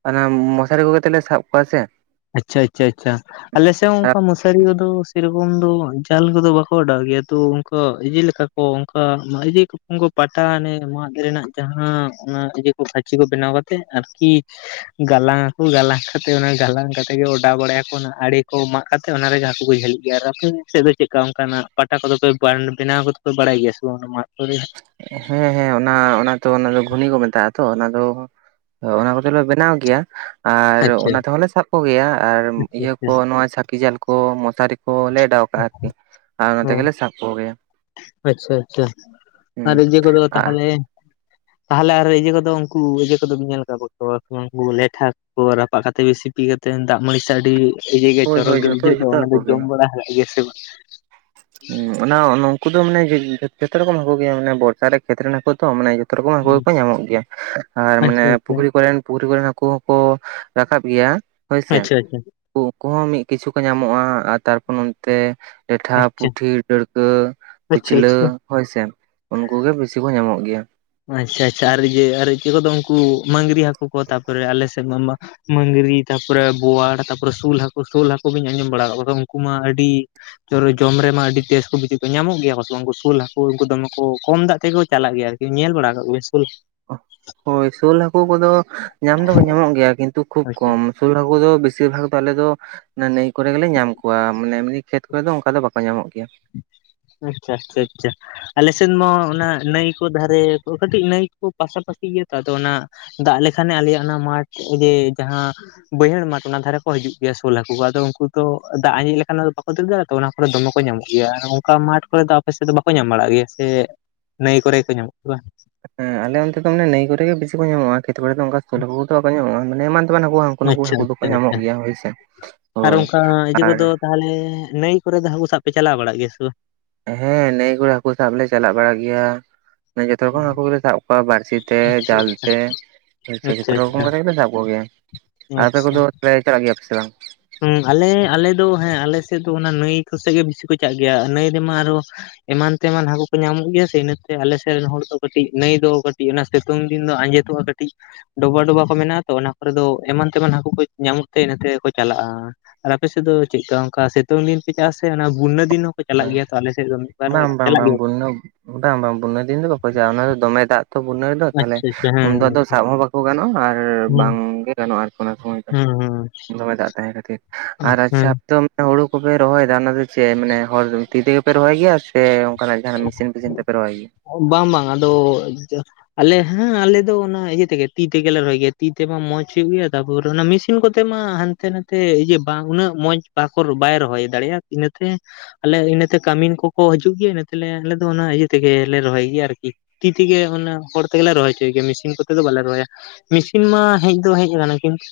ᱚᱱᱟ ᱢᱚᱥᱟᱨᱤ ᱠᱚ ᱠᱟᱛᱮᱞ ᱞᱮ ᱥᱟᱵ ᱠᱚᱣᱟ ᱥᱮ ᱟᱪᱪᱷᱟ ᱟᱪᱪᱷᱟ ᱟᱪᱪᱷᱟ ᱟᱞᱮᱥᱮ ᱦᱚᱸ ᱚᱱᱠᱟ ᱢᱚᱥᱟᱨᱤ ᱠᱚᱫᱚ ᱥᱮᱨᱚᱠᱚᱢ ᱫᱚ ᱡᱟᱞ ᱠᱚᱫᱚ ᱵᱟᱠᱚ ᱚᱰᱟᱣ ᱜᱮᱭᱟ ᱛᱚ ᱚᱱᱠᱟ ᱮᱫᱮᱠᱟ ᱚ ᱚᱝᱠᱟ ᱫᱷᱤᱨᱤ ᱠᱚᱯᱚᱱ ᱠᱚ ᱯᱟᱴᱟ ᱟᱱᱮ ᱢᱟᱫ ᱨᱮᱱᱟᱜ ᱡᱟᱦᱟᱸ ᱢᱚᱡ ᱜᱮ ᱠᱷᱟᱹᱪᱤ ᱠᱚ ᱵᱮᱱᱟᱣ ᱠᱟᱛᱮ ᱟᱨᱠᱤ ᱜᱟᱞᱟᱝ ᱟᱠᱚ ᱜᱟᱞᱟᱝ ᱠᱟᱛᱮ ᱚᱱᱟ ᱜᱟᱞᱟᱝ ᱠᱟᱛᱮ ᱜᱮ ᱚᱰᱟᱣ ᱵᱟᱲᱟᱭᱟ ᱠᱚ ᱚᱱᱟ ᱟᱲᱮ ᱠᱚ ᱢᱟᱜ ᱠᱟᱛᱮ ᱚᱱᱟ ᱨᱮ ᱦᱟᱹᱠᱩ ᱠᱚ ᱡᱷᱟᱹᱞᱤᱜ ᱜᱮ ᱟᱨ ᱟᱯᱮ ᱥᱮᱫ ᱫᱚ ᱪᱮᱫ ᱞᱮᱠᱟ ᱚᱱᱠᱟᱱᱟᱜ ᱯᱟᱴᱟ ᱠᱚᱫᱚ ᱠᱚ ᱵᱮᱱᱟᱣ ᱫᱚ ᱠᱚ ᱵᱟᱲᱟᱭ ᱜᱮᱭᱟ ᱥᱮ ᱵᱟᱝ ᱢᱟᱫ ᱠᱚᱨᱮ ᱦᱮᱸ ᱦᱮᱸ ᱚᱱᱟ ᱚᱱᱟ ᱛᱚ ᱚᱱᱟ ᱫᱚ ᱜᱷᱩᱱᱤ ᱠᱚ ᱢᱮᱛᱟᱜᱼᱟ ᱛᱚ ᱚᱱᱟ ᱫᱚ ᱚ ᱚᱱᱟ ᱠᱚ ᱫᱚ ᱞᱮ ᱵᱮᱱᱟᱣ ᱜᱮᱭᱟ ᱟᱨ ᱟᱪᱪᱷᱟ ᱚᱱᱟ ᱛᱮᱦᱚᱸ ᱞᱮ ᱥᱟᱵ ᱠᱚ ᱜᱮᱭᱟ ᱟᱨ ᱟᱪᱪᱷᱟ ᱤᱭᱟᱹ ᱟᱪᱪᱷᱟ ᱠᱚ ᱱᱚᱣᱟ ᱪᱷᱟᱹᱠᱤ ᱡᱟᱞ ᱠᱚ ᱢᱚᱥᱟᱨᱤ ᱠᱚ ᱠᱚ ᱞᱮ ᱚᱰᱟᱣ ᱠᱟᱜᱼᱟ ᱟᱨᱠᱤ ᱟᱨ ᱚᱱᱟ ᱛᱮ ᱦᱚᱸ ᱜᱮᱞᱮ ᱥᱟᱵ ᱠᱚ ᱜᱮᱭᱟ ᱟᱪᱪᱷᱟ ᱟᱪᱪᱷᱟ ᱟᱨ ᱦᱩᱸ ᱤᱭᱟᱹ ᱠᱚᱫᱚ ᱟᱨ ᱛᱟᱦᱚᱞᱮ ᱛᱟᱦᱚᱞᱮ ᱟᱨ ᱤᱭᱟᱹ ᱠᱚᱫᱚ ᱩᱱᱠᱩ ᱤᱭᱟᱹ ᱠᱚᱫᱚ ᱵᱤᱱ ᱧᱮᱞ ᱠᱟᱫ ᱠᱚᱣᱟ ᱥᱮ ᱵᱟᱝ ᱩᱱᱠᱩ ᱞᱮᱴ ᱦᱟᱠᱩ ᱠᱚ ᱨᱟᱯᱟᱜ ᱠᱟᱛᱮ ᱵᱤᱥᱤ ᱯᱤ ᱠᱟᱛᱮ ᱫᱟᱜ ᱢᱟᱹᱲᱤ ᱥᱟᱶ ᱟᱹᱰᱤ ᱤᱭᱟᱹ ᱜᱮ ᱦᱳᱭ ᱪᱚᱨᱚᱠ ᱦᱳᱭ ᱜᱮ ᱡᱷᱚᱛᱚ ᱵᱩᱡᱷᱟᱹᱜ ᱫᱚ ᱡᱷᱚᱛᱚ ᱚᱱᱟ ᱫᱚ ᱦᱟᱹᱠᱩ ᱜᱮ ᱡᱚᱢ ᱵᱟᱲᱟ ᱠᱟᱜ ᱜᱮᱭᱟ ᱥᱮ ᱵᱟᱝ? ᱚᱱᱟ ᱩᱱᱠᱩ ᱫᱚ ᱢᱟᱱᱮ ᱡᱷᱚᱛᱚ ᱨᱚᱠᱚᱢ ᱦᱟᱹᱠᱩ ᱜᱮᱭᱟ ᱢᱟᱱᱮ ᱵᱚᱨᱥᱟ ᱨᱮ ᱠᱷᱮᱛ ᱨᱮᱱ ᱦᱟᱹᱠᱩ ᱛᱚ ᱢᱟᱱᱮ ᱡᱷᱚᱛᱚ ᱨᱚᱠᱚᱢ ᱦᱟᱠᱩ ᱵᱟᱝ? ᱜᱮᱠᱚ ᱧᱟᱢᱚᱜ ᱜᱮᱭᱟ, ᱟᱨ ᱢᱟᱱᱮ ᱟᱪᱪᱷᱟ ᱟᱪᱪᱷᱟ ᱯᱩᱠᱷᱨᱤ ᱠᱚᱨᱮᱱ ᱯᱩᱨᱤ ᱠᱚᱨᱮᱱ ᱦᱟᱹᱠᱩ ᱦᱚᱸᱠᱚ ᱨᱟᱠᱟᱵ ᱜᱮᱭᱟ ᱦᱳᱭᱥᱮ ᱟᱪᱪᱷᱟ ᱟᱪᱪᱷᱟ ᱩᱱᱠᱩ ᱦᱚᱸᱚᱸ ᱢᱤᱫ ᱠᱤᱪᱷᱩ ᱠᱚ ᱧᱟᱢᱚᱜᱼᱟ ᱟᱨ ᱛᱟᱨᱯᱚᱨ ᱱᱚᱱᱚᱛᱛᱮ ᱞᱮᱴᱷᱟᱯ ᱟᱪᱪᱷᱟ ᱯᱩᱴᱷᱤ ᱰᱟᱹᱲᱠᱟᱹ ᱟᱪᱪᱷᱟ ᱠᱩᱪᱞᱟᱹ ᱟᱪᱪᱷᱟ ᱦᱳᱭ ᱥᱮ ᱩᱱᱠᱩ ᱜᱮ ᱵᱤᱥᱤ ᱠᱚ ᱧᱟᱢᱚᱜ ᱜᱮᱭᱟ ᱟᱪᱪᱷᱟ ᱟᱪᱪᱷᱟ ᱟᱨ ᱤᱭᱟᱹ ᱟᱨ ᱪᱮᱫ ᱠᱚᱫᱚ ᱩᱱᱠᱩ ᱢᱟᱝᱜᱨᱤ ᱦᱟᱹᱠᱩ ᱠᱚ ᱛᱟᱨᱯᱚᱨᱮ ᱟᱞᱮ ᱥᱮᱫ ᱢᱟ ᱢᱟᱝᱨᱤ ᱛᱟᱯᱚᱨᱮ ᱵᱳᱣᱟᱲ ᱛᱟᱯᱚᱨᱮ ᱥᱳᱞ ᱦᱟᱹᱠᱩ ᱥᱳᱞ ᱦᱟᱹᱠᱩ ᱫᱚᱧ ᱟᱸᱡᱚᱢ ᱵᱟᱲᱟ ᱟᱠᱟᱫ ᱠᱚ ᱩᱱᱠᱩ ᱢᱟ ᱟᱹᱰᱤ ᱡᱚᱢ ᱨᱮᱢᱟ ᱟᱹᱰᱤ ᱵᱮᱥ ᱠᱚ ᱵᱩᱡᱷᱟᱹᱣ ᱠᱟᱱ ᱧᱟᱢᱚᱜ ᱜᱮᱭᱟ ᱠᱚ ᱥᱮᱵᱟᱝ ᱩᱱᱠᱩ ᱥᱳᱞ ᱦᱟᱹᱠᱩ ᱩᱱᱠᱩ ᱫᱚᱢᱮ ᱠᱚ ᱠᱚᱢ ᱫᱟᱜ ᱛᱮᱜᱮ ᱠᱚ ᱪᱟᱞᱟᱜ ᱜᱮᱭᱟ ᱟᱨᱠᱤ ᱧᱮᱞ ᱵᱟᱲᱟ ᱟᱠᱟᱫ ᱠᱚᱜᱮ ᱥᱳᱞ ᱦᱳᱭ ᱥᱳᱞ ᱦᱟᱹᱠᱩ ᱠᱚᱫᱚ ᱧᱟᱢ ᱫᱚᱠᱚ ᱧᱟᱢᱚᱜ ᱜᱮᱭᱟ ᱠᱤᱱᱛᱩ ᱠᱷᱩᱵ ᱟᱪᱪᱷᱟ ᱠᱚᱢ ᱥᱳᱞ ᱦᱟᱹᱠᱩ ᱫᱚ ᱵᱮᱥᱤᱨ ᱵᱷᱟᱜ ᱫᱚ ᱟᱞᱮ ᱫᱚ ᱱᱟᱹᱭ ᱠᱚᱨᱮ ᱜᱮᱞᱮ ᱧᱟᱢ ᱠᱚᱣᱟ ᱢᱮ ᱮᱢᱱᱤ ᱠᱷᱮᱛ ᱠᱚᱨᱮ ᱫᱚ ᱚᱱᱠᱟ ᱫᱚ ᱵᱟᱠᱚ ᱧᱟᱢᱚᱜ ᱜᱮᱭᱟ ᱟᱪᱪᱷᱟ ᱟᱪᱪᱷᱟ ᱟᱪᱪᱷᱟ ᱟᱞᱮ ᱥᱮᱫ ᱢᱟ ᱚᱱᱟ ᱱᱟᱹᱭ ᱠᱚ ᱫᱷᱟᱨᱮ ᱠᱚ ᱠᱟᱹᱴᱤᱡ ᱱᱟᱹᱭ ᱠᱚ ᱯᱟᱥᱟᱯᱟᱥᱤ ᱜᱮᱭᱟ ᱛᱚ ᱟᱫᱚ ᱚᱱᱟ ᱫᱟᱜ ᱞᱮᱠᱷᱟᱱ ᱮ ᱟᱞᱮᱭᱟᱜ ᱚᱱᱟ ᱢᱟᱴᱷ ᱜᱮ ᱡᱟᱦᱟᱸ ᱵᱟᱹᱭᱦᱟᱹᱲ ᱢᱟᱴᱷ ᱚᱱᱟ ᱫᱷᱟᱨᱮ ᱠᱚ ᱦᱤᱡᱩᱜ ᱜᱮᱭᱟ ᱥᱳᱞ ᱦᱟᱹᱠᱩ ᱠᱚ ᱟᱫᱚ ᱩᱱᱠᱩ ᱫᱚ ᱫᱟᱜ ᱟᱸᱡᱮᱫ ᱞᱮᱱᱠᱟᱱ ᱫᱚ ᱵᱟᱠᱚ ᱫᱟᱹᱲ ᱫᱟᱲᱮᱜᱼᱟ ᱛᱚ ᱚᱱᱟ ᱠᱚᱨᱮ ᱫᱚᱢᱮ ᱠᱚ ᱧᱟᱢᱚᱜᱼᱼ ᱜᱮᱭᱟ ᱟᱨ ᱚᱱᱠᱟ ᱢᱟᱴ ᱠᱚᱨᱮ ᱫᱚ ᱟᱯᱮ ᱥᱮᱫ ᱫᱚ ᱵᱟᱠᱚ ᱧᱟᱢ ᱵᱟᱲᱟᱜ ᱜᱮᱭᱟ ᱥᱮ ᱱᱟᱹᱭ ᱠᱚᱨᱮ ᱠᱚ ᱧᱟᱢᱚᱜ ᱜᱮ ᱵᱟᱝ ᱮᱸ ᱟᱞᱮ ᱚᱱᱛᱮ ᱫᱚ ᱱᱟᱹᱭ ᱨᱮ ᱜᱮ ᱵᱤᱥᱤ ᱠᱚ ᱧᱟᱢᱚᱜᱼᱟ, ᱠᱷᱮᱛ ᱠᱚᱨᱮ ᱫᱚ ᱚᱱᱠᱟ ᱥᱟᱞ ᱦᱟᱹᱠᱩ ᱠᱚ ᱫᱚ ᱵᱟᱠᱚ ᱧᱟᱢᱚᱜᱼᱟ, ᱮᱢᱟᱱ ᱛᱮᱵᱟᱱᱟ ᱦᱟᱹᱠᱩ ᱠᱚ ᱱᱩᱠᱩ ᱟᱪᱪᱷᱟ ᱦᱟᱹᱠᱩ ᱫᱚᱠᱚ ᱟᱪᱪᱷᱟ ᱧᱟᱢᱚᱜ ᱟᱪᱪᱷᱟ ᱜᱮᱭᱟ ᱦᱳᱭ ᱥᱮ ᱟᱨ ᱦᱳᱭ ᱚᱱᱠᱟ ᱤᱭᱟᱹ ᱟᱨ ᱠᱚᱫᱚ ᱛᱟᱦᱚᱞᱮ ᱱᱟᱹᱭ ᱠᱚᱨᱮ ᱫᱚ ᱦᱟᱹᱠᱩ ᱥᱟᱵ ᱯᱮ ᱪᱟᱞᱟᱣ ᱵᱟᱲᱟᱜ ᱜᱮᱭᱟ ᱥᱮ ᱵᱟᱝ ᱦᱮᱸ ᱱᱟᱹᱭ ᱠᱚᱨᱮ ᱦᱟᱹᱠᱩ ᱥᱟᱵ ᱞᱮ ᱪᱟᱞᱟᱜ ᱵᱟᱲᱟᱜ ᱜᱮᱭᱟ ᱢᱟᱱᱮ ᱡᱚᱛᱚ ᱨᱚᱠᱚᱢ ᱦᱟᱹᱠᱩ ᱜᱮᱞᱮ ᱥᱟᱵ ᱠᱚᱣᱟ ᱵᱟᱲᱥᱤ ᱛᱮ ᱟᱪᱪᱷᱟ ᱡᱟᱞ ᱛᱮ ᱟᱪᱪᱷᱟ ᱡᱚᱛᱚ ᱨᱚᱠᱚᱢ ᱟᱪᱪᱷᱟ ᱠᱟᱛᱮ ᱜᱮᱠᱚ ᱥᱟᱵ ᱠᱚ ᱜᱮᱭᱟ ᱟᱨ ᱟᱯᱮ ᱠᱚᱫᱚ ᱨᱚᱦᱚᱭ ᱠᱟᱜ ᱜᱮᱭᱟ ᱯᱮ ᱥᱮ ᱵᱟᱝ? ᱦᱮᱸ ᱟᱞᱮ ᱟᱞᱮ ᱫᱚ ᱦᱮᱸ ᱟᱞᱮ ᱥᱮᱫ ᱫᱚ ᱚᱱᱟ ᱱᱟᱹᱭ ᱠᱚᱥᱮᱫ ᱜᱮ ᱵᱮᱥᱤ ᱠᱚ ᱪᱟᱜ ᱜᱮᱭᱟ ᱱᱟᱹᱭ ᱨᱮᱢᱟ ᱟᱨᱚ ᱮᱢᱟᱱ ᱛᱮᱢᱟᱱ ᱦᱟᱹᱠᱩ ᱠᱚ ᱧᱟᱢᱚᱜ ᱜᱮᱭᱟ ᱥᱮ ᱤᱱᱟᱹᱛᱮ ᱟᱞᱮ ᱥᱮᱫ ᱨᱮᱱ ᱦᱚᱲ ᱫᱚ ᱠᱟᱹᱴᱤᱡ ᱱᱟᱹᱭ ᱫᱚ ᱚᱱᱟ ᱥᱤᱛᱳᱝ ᱫᱤᱱ ᱫᱚ ᱟᱸᱡᱮᱫᱚᱜᱼᱟ ᱠᱟᱹᱴᱤᱡ ᱾ ᱰᱚᱵᱟ ᱰᱚᱵᱟ ᱠᱚ ᱢᱮᱱᱟᱜᱼᱟ ᱛᱚ ᱚᱱᱟ ᱠᱚᱨᱮ ᱫᱚ ᱮᱢᱟᱱ ᱛᱮᱢᱟᱱ ᱦᱟᱹᱠᱩ ᱠᱚ ᱧᱟᱢᱚᱢ ᱛᱮ ᱤᱱᱟᱹᱛᱮ ᱠᱚ ᱪᱟᱞᱟᱜᱼᱟ ᱟᱨ ᱟᱯᱮ ᱥᱮᱫ ᱫᱚ ᱪᱮᱫᱠᱟ ᱚᱱᱠᱟ ᱥᱤᱛᱳᱝ ᱫᱤᱱ ᱯᱮ ᱪᱟᱜ ᱟᱥᱮ ᱚᱱᱟ ᱵᱩᱱᱱᱟ ᱫᱤᱱ ᱦᱚᱸ ᱪᱟᱞᱟᱜ ᱦᱳᱭ ᱜᱮᱭᱟ ᱛᱚ ᱟᱞᱮ ᱥᱮᱫ ᱫᱚ ᱢᱤᱫ ᱵᱟᱨ ᱵᱟᱝ ᱦᱚᱲ ᱵᱟᱝ ᱪᱟᱞᱟᱜ ᱵᱟᱝ ᱜᱮᱭᱟ ᱠᱚ ᱾ ᱵᱚᱱᱱᱟ ᱵᱟᱝ ᱵᱟᱝ ᱵᱩᱱᱟᱹ ᱫᱤᱱ ᱫᱚ ᱵᱟᱠᱚ ᱪᱟᱜᱼᱟ ᱚᱱᱟ ᱫᱚ ᱫᱚᱢᱮ ᱫᱟᱜ ᱾ [unintelligible] ᱛᱟᱦᱚᱞᱮ ᱟᱪᱪᱷᱟ ᱟᱪᱪᱷᱟ ᱦᱮᱸ ᱩᱱᱫᱚ ᱟᱫᱚ ᱥᱟᱵ ᱦᱚᱸ ᱵᱟᱠᱚ ᱜᱟᱱᱚᱜᱼᱟ ᱟᱨ ᱵᱟᱝ ᱦᱮᱸ ᱜᱮ ᱜᱟᱱᱚᱜᱼᱟ ᱟᱨᱠᱤ ᱚᱱᱟ ᱥᱚᱢᱚᱭ ᱫᱚ ᱦᱮᱸ ᱫᱚᱢᱮ ᱫᱟᱜ ᱛᱟᱦᱮᱸ ᱠᱷᱟᱹᱛᱤᱨ ᱾ ᱦᱮᱸ ᱟᱨ ᱟᱪᱪᱷᱟ ᱦᱮᱸ ᱟᱯᱮ [inaudible] ᱦᱩᱲᱩ ᱠᱚᱯᱮ ᱨᱚᱦᱚᱭᱫᱟ ᱚᱱᱟ ᱫᱚ ᱪᱮᱫ ᱢᱟᱱᱮ ᱦᱚᱲ ᱛᱤ ᱛᱮᱜᱮ ᱯᱮ ᱨᱚᱦᱚᱭ ᱜᱮᱭᱟ? ᱥᱮ ᱚᱱᱠᱟᱱᱟᱜ ᱡᱟᱦᱟᱱ ᱢᱤᱥᱤᱱ ᱯᱤᱥᱤᱱ ᱛᱮᱯᱮ ᱨᱚᱦᱚᱭ ᱜᱮᱭᱟ? ᱵᱟᱝ ᱵᱟᱝ ᱟᱫᱚ ᱟᱞᱮ ᱦᱮᱸ ᱟᱞᱮ ᱫᱚ ᱚᱱᱟ ᱤᱭᱟᱹ ᱛᱮᱜᱮ ᱛᱤ ᱛᱮᱜᱮᱞᱮ ᱨᱚᱦᱚᱭ ᱜᱮᱭᱟ ᱛᱤ ᱛᱮᱢᱟ ᱢᱚᱸᱡᱽ ᱦᱳᱭᱳᱜ ᱜᱮᱭᱟ ᱛᱟᱯᱚᱨ ᱚᱱᱟ ᱢᱤᱥ ᱤᱥᱤᱱ ᱠᱚᱛᱮ ᱢᱟ ᱦᱟᱱᱛᱮ ᱱᱟᱛᱮ ᱤᱭᱟᱹ ᱵᱟᱝ ᱩᱱᱟᱹᱜ ᱢᱚᱸᱡᱽ ᱵᱟᱠᱚ ᱵᱟᱭ ᱨᱚᱦᱚᱭ ᱫᱟᱲᱮᱭᱟᱜ ᱤᱱᱟᱹᱛᱮ ᱟᱞᱮ ᱤᱱᱟᱹᱛᱮ ᱠᱟᱹᱢᱤᱱ ᱠᱚᱠᱚ ᱦᱤᱡᱩᱜ ᱜᱮᱭᱟ ᱤᱱᱟᱹᱛᱮᱞᱮ ᱟᱞᱮ ᱫᱚ ᱚᱱᱟ ᱤᱭᱟᱹ ᱛᱮᱜᱮᱞᱮ ᱨᱚᱦᱚᱭ ᱜᱮᱭᱟ ᱟᱨᱠᱤ ᱛᱤ ᱛᱮᱜᱮ ᱦᱚᱲ ᱛᱮᱜᱮ ᱨᱚᱦᱚᱭ ᱦᱚᱪᱚᱭ ᱜᱮᱭᱟ ᱢᱮᱥᱤᱱ ᱠᱚᱛᱮ ᱫᱚ ᱵᱟᱞᱮ ᱨᱚᱦᱚᱭᱟ ᱢᱮᱥᱤᱱ ᱢᱟ ᱦᱮᱡ ᱫᱚ ᱦᱮᱡ ᱠᱟᱱᱟ ᱠᱤᱱᱛᱩ